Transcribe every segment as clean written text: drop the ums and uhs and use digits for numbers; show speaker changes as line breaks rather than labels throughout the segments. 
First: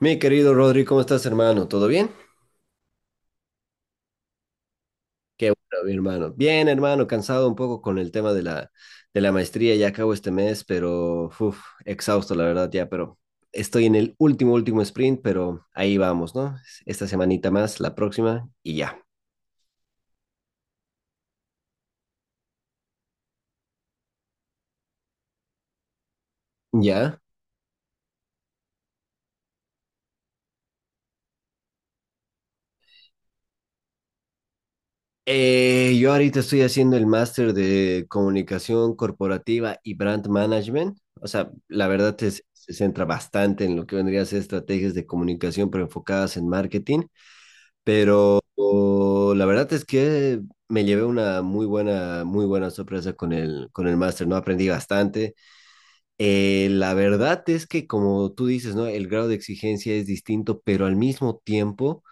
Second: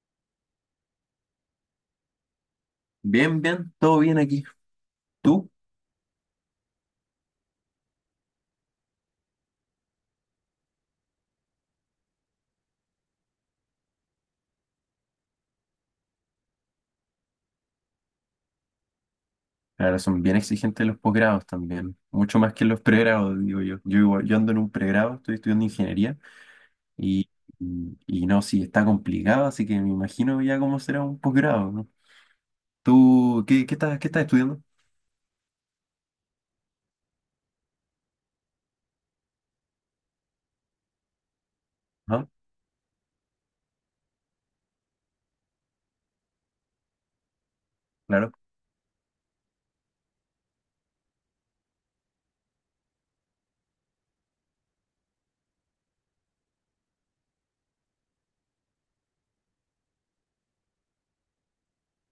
Mi querido Rodri, ¿cómo estás, hermano? ¿Todo bien?
Bien, bien, todo bien aquí. ¿Tú?
Qué bueno, mi hermano. Bien, hermano, cansado un poco con el tema de la maestría. Ya acabo este mes, pero uf, exhausto, la verdad, ya, pero estoy en el último, último sprint, pero ahí vamos, ¿no? Esta semanita más, la próxima, y ya.
Ahora son bien exigentes los posgrados también, mucho más que los pregrados, digo yo. Yo, igual- yo ando en un pregrado, estoy estudiando ingeniería
Ya.
y, y no, sí, está complicado, así que me imagino ya cómo será un posgrado, ¿no? ¿Tú qué, qué estás estudiando?
Yo ahorita estoy haciendo el máster de comunicación corporativa y brand management. O sea,
Ah.
se centra bastante en lo que vendría a ser estrategias de comunicación, pero enfocadas en marketing.
Claro,
La verdad es que me llevé una muy buena sorpresa con el máster, ¿no? Aprendí bastante. La verdad es que, como tú dices, ¿no? El grado de exigencia es distinto, pero al mismo tiempo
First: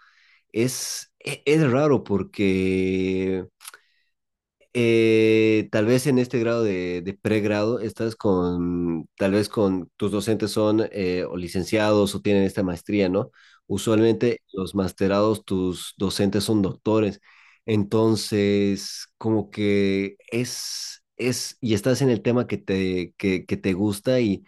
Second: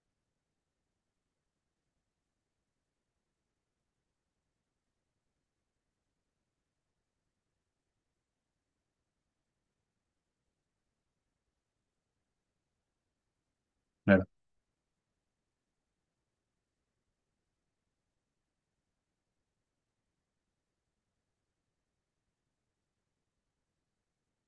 es raro porque tal vez en este grado de pregrado estás con, tal vez con tus docentes son o licenciados o tienen esta maestría, ¿no?
claro,
Usualmente los masterados, tus docentes son doctores. Entonces, como que y estás en el tema que que te gusta. Y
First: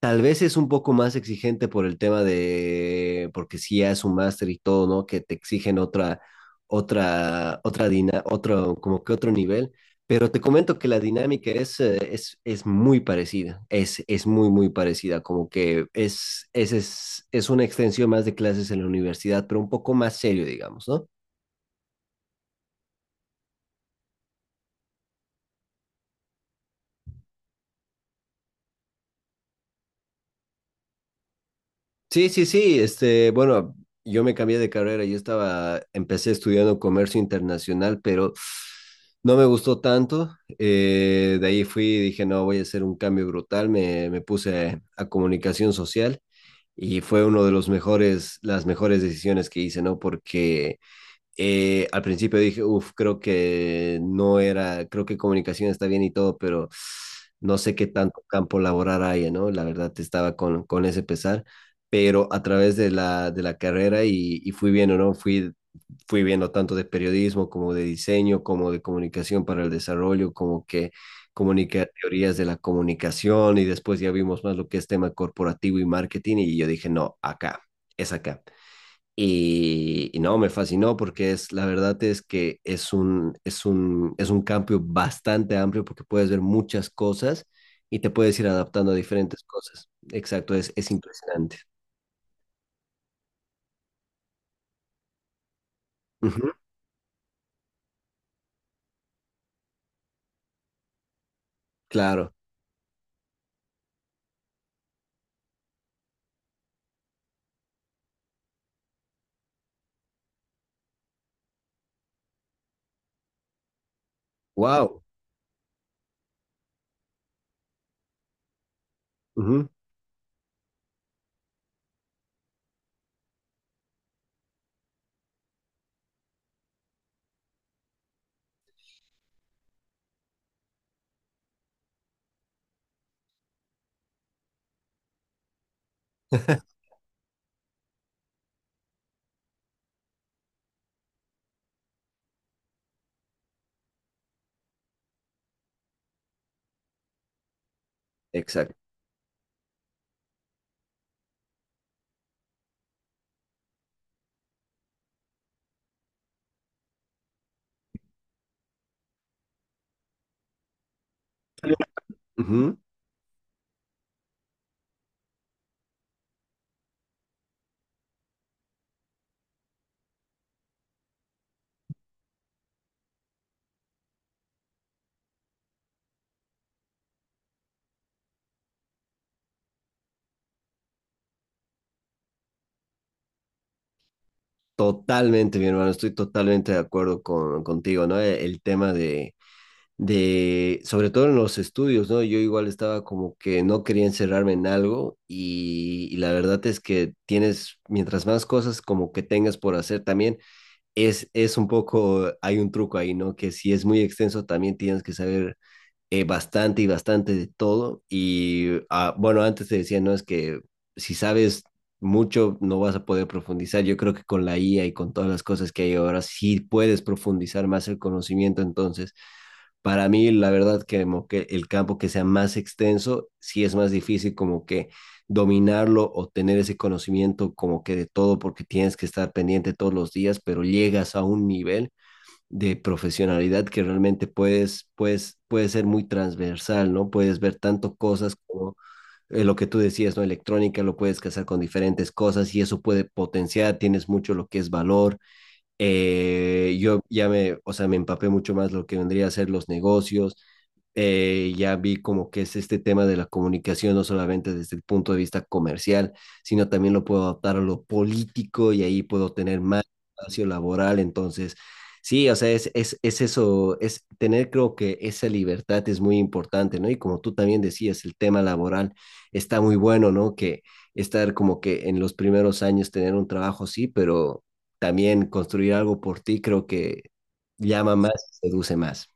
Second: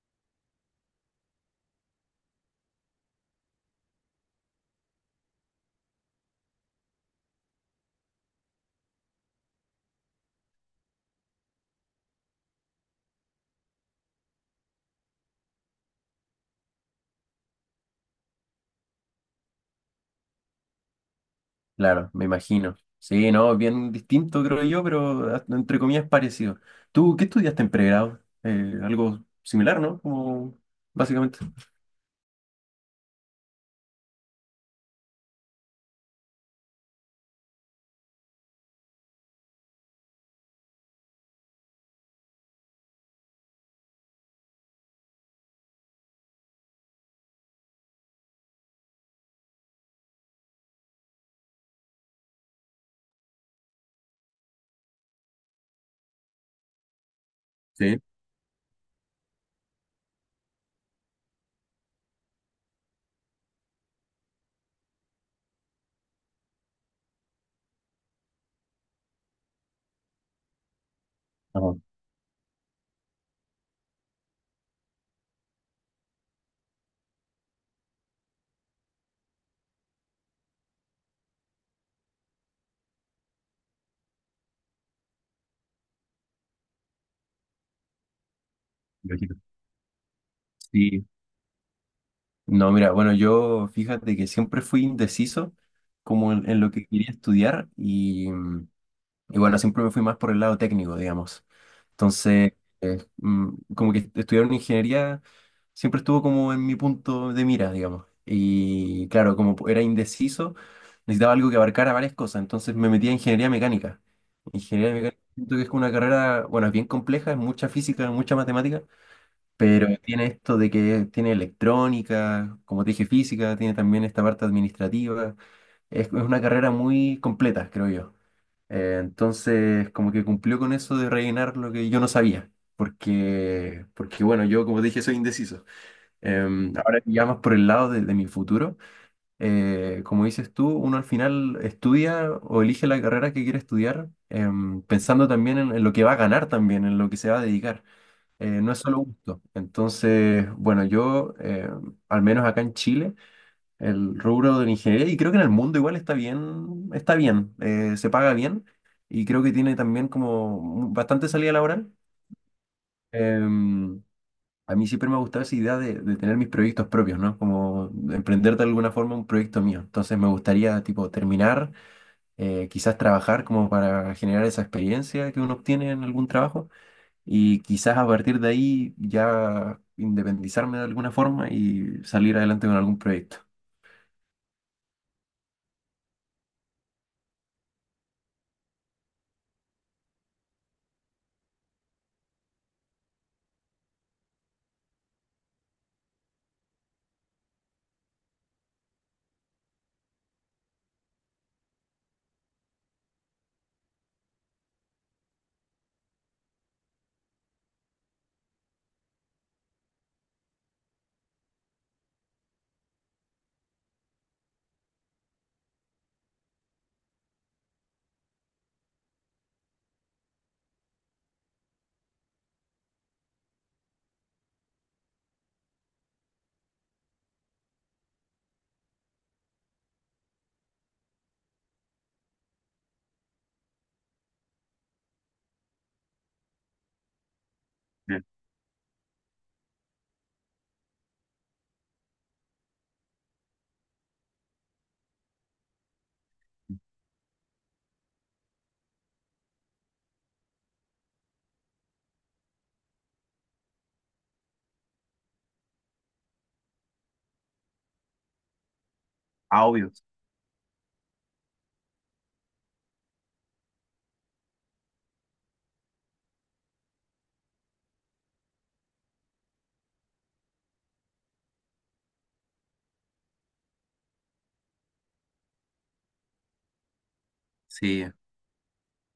tal vez es un poco más exigente por el tema de, porque si ya es un máster y todo, ¿no? Que te exigen otra como que otro nivel. Pero te comento que la dinámica es muy parecida, es muy, muy parecida, como que es una extensión más de clases en la universidad, pero un poco más serio, digamos, ¿no?
claro, me imagino. Sí, no, bien distinto creo yo, pero hasta entre comillas parecido. ¿Tú qué estudiaste en pregrado? Algo similar, ¿no? Como básicamente.
Sí, sí, sí, este, bueno, yo me cambié de carrera, empecé estudiando comercio internacional, pero no me gustó tanto. De ahí fui y dije, no, voy a hacer un cambio brutal, me puse a comunicación social y fue uno de los mejores, las mejores decisiones que hice, ¿no? Porque al principio dije, uff, creo que no era, creo que comunicación está bien y todo, pero no sé qué
Sí.
tanto campo laboral haya, ¿no? La verdad estaba con ese pesar, pero a través de la carrera y fui viendo, ¿no? Fui viendo tanto de periodismo como de diseño, como de comunicación para el desarrollo, como que
Ah,
comunica teorías de la comunicación, y después ya vimos más lo que es tema corporativo y marketing y yo dije, no, acá, es acá. Y no, me fascinó porque la verdad es que es es un cambio bastante amplio porque puedes ver muchas cosas y te puedes ir adaptando a
lógico.
diferentes cosas. Exacto, es
Sí.
impresionante.
No, mira, bueno, yo fíjate que siempre fui indeciso como
Ujú,
en lo que quería estudiar y, y bueno, siempre me fui más por el lado técnico, digamos.
claro.
Entonces, eh, mm, como que estudiar una ingeniería siempre estuvo como en mi punto de mira, digamos. Y claro, como era indeciso, necesitaba algo que abarcara varias cosas, entonces me metí a ingeniería mecánica. Ingeniería
Wow.
mecánica siento que es una carrera, bueno, es bien compleja, es mucha física, mucha matemática. Pero tiene esto de que tiene electrónica, como te dije, física, tiene también esta parte administrativa. Es una carrera muy completa, creo yo. Entonces, como que cumplió con eso de rellenar lo que yo no sabía. Porque, porque bueno, yo como te dije, soy indeciso. Ahora ya más por el lado de mi futuro, como dices tú, uno al final estudia o elige la carrera que quiere estudiar, pensando también en lo que va a ganar también, en lo que se va a dedicar. No
Exacto.
es solo gusto. Entonces, bueno, yo, al menos acá en Chile, el rubro de la ingeniería, y creo que en el mundo igual está bien, se paga bien, y creo que tiene también como bastante salida laboral.
Ujú.
Em, a mí siempre me ha gustado esa idea de tener mis proyectos propios, ¿no? Como de emprender de alguna forma un proyecto mío. Entonces me gustaría, tipo, terminar, quizás trabajar como para generar esa experiencia que uno obtiene en algún trabajo y quizás a partir de ahí ya independizarme de alguna forma y salir adelante con algún proyecto.
Totalmente, mi hermano, estoy totalmente de acuerdo contigo, ¿no? El tema sobre todo en los estudios, ¿no? Yo igual estaba como que no quería encerrarme en algo, y la verdad es que tienes, mientras más cosas como que tengas por hacer también, es un poco, hay un truco ahí, ¿no? Que si es muy extenso también tienes que saber bastante y bastante de todo. Y, ah, bueno, antes te decía, ¿no? Es que si sabes... mucho no vas a poder profundizar. Yo creo que con la IA y con todas las cosas que hay ahora, sí puedes profundizar más el conocimiento. Entonces, para mí, la verdad, que, como que el campo que sea más extenso, sí es más difícil como que dominarlo o tener ese conocimiento como que de todo, porque tienes que estar pendiente todos los días, pero llegas a un nivel de profesionalidad que realmente puede ser muy transversal, ¿no? Puedes ver tanto
Bien.
cosas como lo que tú decías, ¿no? Electrónica, lo puedes casar con diferentes cosas y eso puede potenciar, tienes mucho lo que es valor. O sea, me empapé mucho más lo que vendría a ser los negocios. Ya vi como que es este tema de la comunicación, no solamente desde el punto de vista comercial, sino también lo puedo adaptar a lo político, y ahí puedo tener
Ah,
más
obvio.
espacio laboral. Entonces, sí, o sea, es eso, es tener, creo que esa libertad es muy importante, ¿no? Y como tú también decías, el tema laboral está muy bueno, ¿no? Que estar como que en los primeros años tener un trabajo, sí, pero también construir algo por ti creo que llama
Sí,
más, seduce más.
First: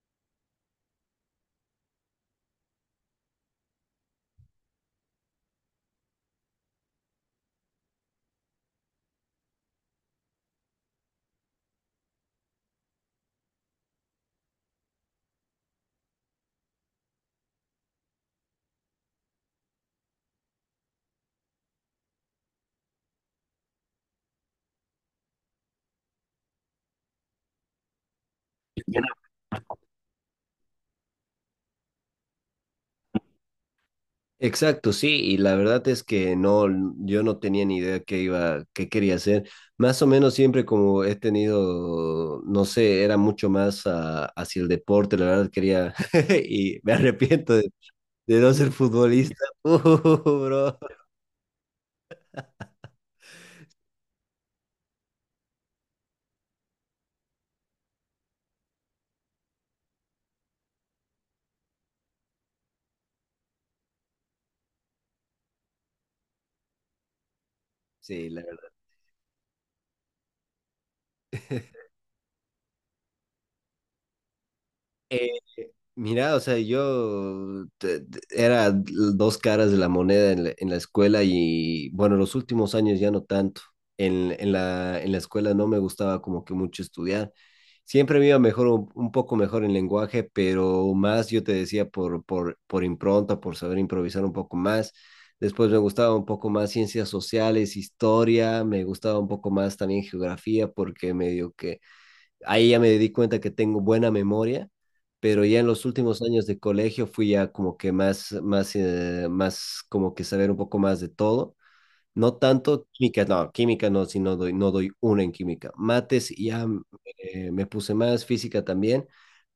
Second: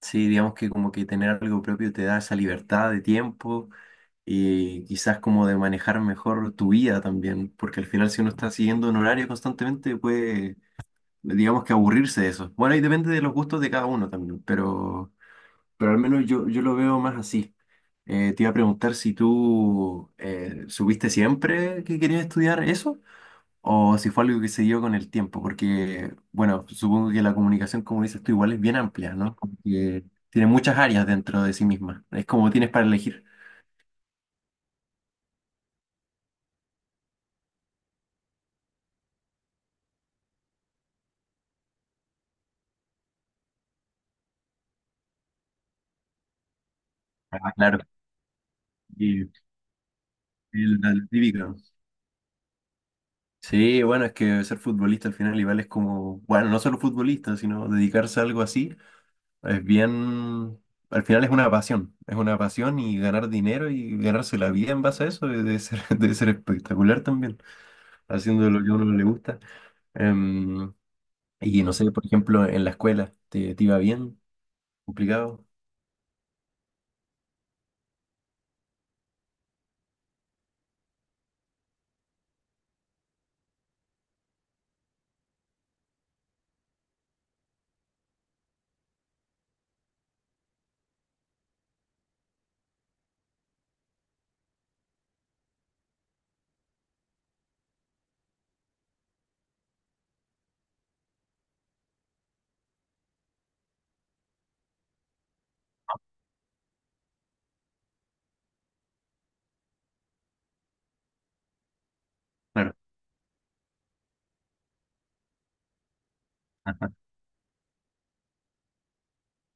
sí, digamos que como que tener algo propio te da esa libertad de tiempo y quizás como de manejar mejor tu vida también, porque al final si uno está siguiendo un horario constantemente puede, digamos que aburrirse de eso. Bueno, y depende de los gustos de cada uno también, pero al menos yo, yo lo veo más así. Te iba a preguntar si tú supiste siempre que querías estudiar eso o si fue algo que se dio con el tiempo, porque, bueno, supongo que la comunicación, como dices tú, igual es bien amplia, ¿no? Como que tiene muchas áreas dentro de sí misma, es como tienes para elegir.
Exacto, sí, y la verdad es que no, yo no tenía ni idea qué iba, qué quería hacer. Más o menos siempre como he tenido, no sé, era mucho más ah, hacia el deporte, la verdad quería, y me
Ah,
arrepiento
claro.
de no ser
Y
futbolista. Uh, bro.
el típico. Sí, bueno, es que ser futbolista al final igual es como, bueno, no solo futbolista, sino dedicarse a algo así. Es bien, al final es una pasión y ganar dinero y ganarse la vida en base a eso debe ser, debe ser espectacular también,
Sí, la
haciendo lo
verdad.
que a uno le gusta. Em, y no sé, por ejemplo, en la escuela, ¿te, te iba bien? ¿Complicado?
Mira, o sea, era dos caras de la moneda en la escuela, y bueno, los últimos años ya no tanto. En la escuela no me gustaba como que mucho estudiar. Siempre me iba mejor, un poco mejor en lenguaje, pero más yo te decía por impronta, por saber improvisar un poco más. Después me gustaba un poco más ciencias sociales, historia, me gustaba un poco más también geografía porque medio que ahí ya me di cuenta que tengo buena memoria, pero ya en los últimos años de colegio fui ya como que más, más como que saber un poco más de todo. No
Claro.
tanto química no, si no doy, no doy una en química. Mates ya
Ajá.
me puse más física también,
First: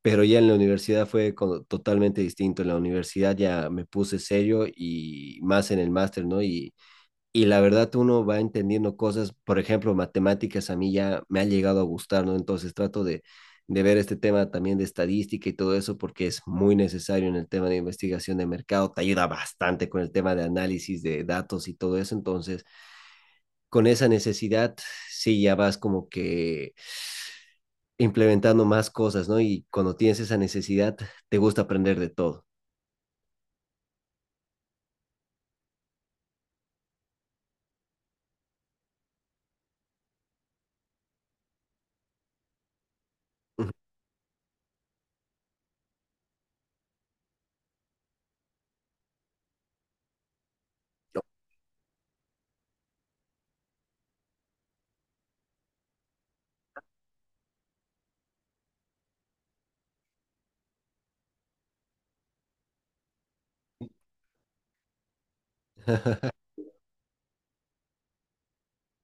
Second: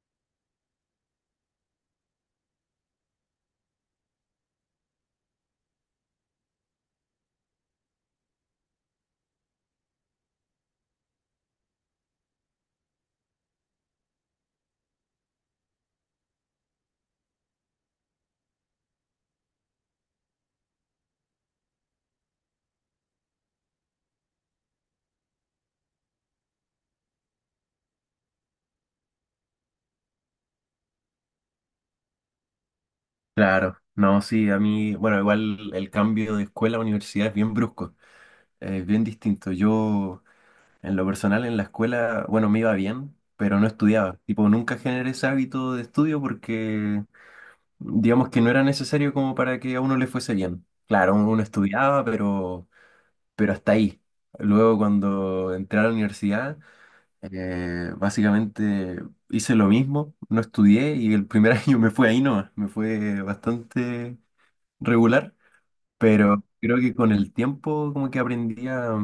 pero ya en la universidad totalmente distinto. En la universidad ya me puse serio, y más en el máster, ¿no? Y la verdad uno va entendiendo cosas, por ejemplo, matemáticas a mí ya me ha llegado a gustar, ¿no? Entonces trato de ver este tema también de estadística y todo eso, porque es muy necesario en el tema de investigación de mercado, te ayuda bastante con el tema de análisis de datos y todo eso. Entonces, con esa necesidad sí ya vas como que implementando más cosas, ¿no? Y cuando tienes esa necesidad, te gusta aprender de todo.
Claro, no, sí, a mí, bueno, igual el cambio de escuela a universidad es bien brusco, es bien distinto. Yo, en lo personal, en la escuela, bueno, me iba bien, pero no estudiaba. Tipo, nunca generé ese hábito de estudio porque digamos que no era necesario como para que a uno le fuese bien. Claro, uno estudiaba, pero hasta ahí. Luego cuando entré a la universidad, básicamente hice lo mismo, no estudié y el primer año me fue ahí nomás, me fue bastante regular, pero creo que con el tiempo como que aprendí a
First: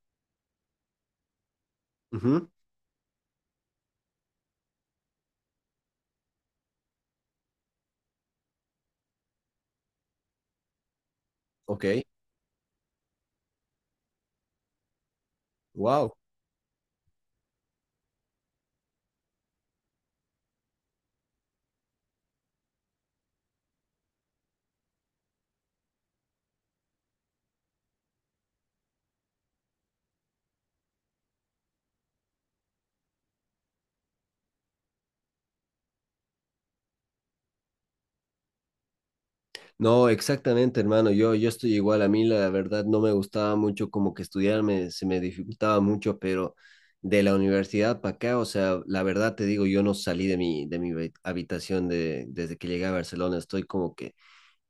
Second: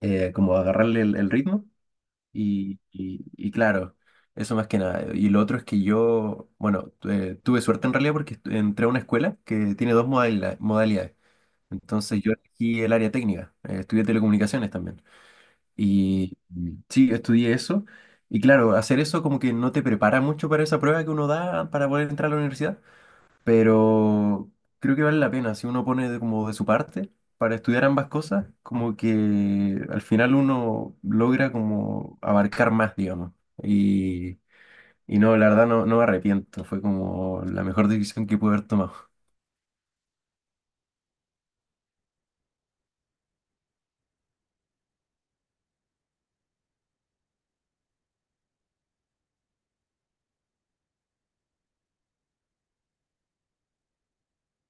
como agarrarle el ritmo
Ujú,
y, y claro, eso más que nada. Y lo otro es que yo, bueno, tuve suerte en realidad porque entré a una escuela que tiene dos modalidades.
ok,
Entonces yo elegí el área técnica, estudié telecomunicaciones también.
wow.
Y sí, estudié eso. Y claro, hacer eso como que no te prepara mucho para esa prueba que uno da para poder entrar a la universidad, pero creo que vale la pena si uno pone de, como de su parte para estudiar ambas cosas, como que al final uno logra como abarcar más, digamos. Y, y no, la verdad no, no me arrepiento, fue como la mejor decisión que pude haber tomado.
No, exactamente, hermano. Yo estoy igual. A mí, la verdad, no me gustaba mucho como que estudiar, se me dificultaba mucho, pero de la universidad para acá, o sea, la verdad te digo, yo no salí de mi, habitación, desde que llegué a Barcelona. Estoy como que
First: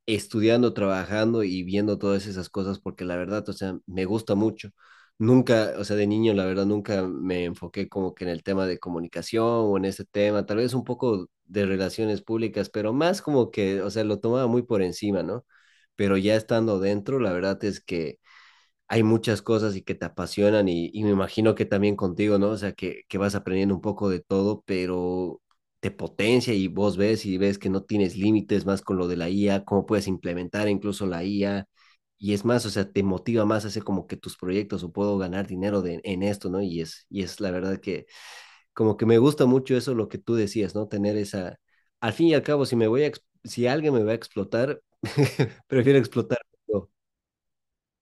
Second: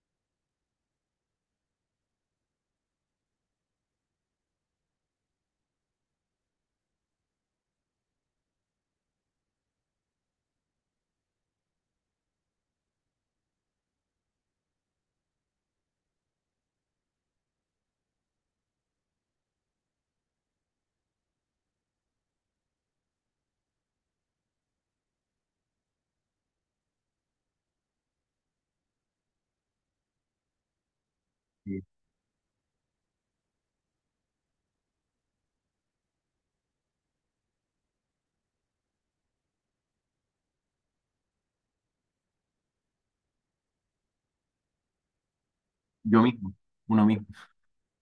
estudiando, trabajando y viendo todas esas cosas porque la verdad, o sea, me gusta mucho. Nunca, o sea, de niño, la verdad, nunca me enfoqué como que en el tema de comunicación o en ese tema, tal vez un poco de relaciones públicas, pero más como que, o sea, lo tomaba muy por encima, ¿no? Pero ya estando dentro, la verdad es que hay muchas cosas y que te apasionan, y me imagino que también contigo, ¿no? O sea, que vas aprendiendo un poco de todo, pero te potencia y vos ves y ves que no tienes límites más con lo de la IA, cómo puedes implementar incluso la IA.
Sí.
Y es más, o sea, te motiva más a hacer como que tus proyectos, o puedo ganar dinero de, en esto, ¿no? Y es la verdad que como que me gusta mucho eso, lo que tú decías, ¿no? Tener esa, al fin y al cabo, si me voy a, si alguien me va a explotar, prefiero
Yo
explotar.
mismo,
Yo.
uno mismo.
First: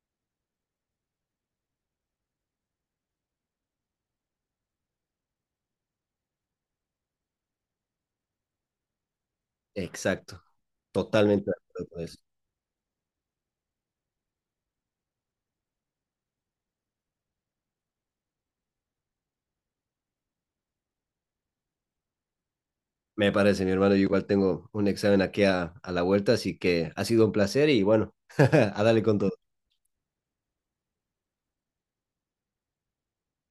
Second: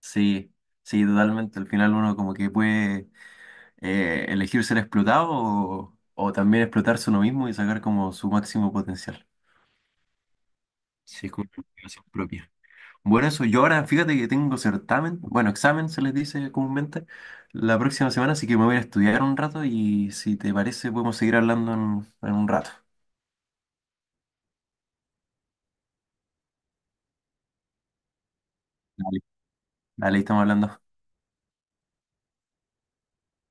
Sí, sí, totalmente. Al final uno como que puede elegir ser explotado o también explotarse uno mismo y sacar como su máximo potencial.
Exacto.
Sí, es
Totalmente
como
de
una
acuerdo con
motivación
eso.
propia. Bueno, eso yo ahora, fíjate que tengo certamen, bueno, examen se les dice comúnmente, la próxima semana, así que me voy a ir a estudiar un rato y si te parece podemos seguir hablando en un rato.
Me parece, mi hermano. Yo igual tengo un examen aquí a la vuelta, así que ha sido un placer y bueno, a darle con
Dale.
todo.
Dale, ahí estamos hablando.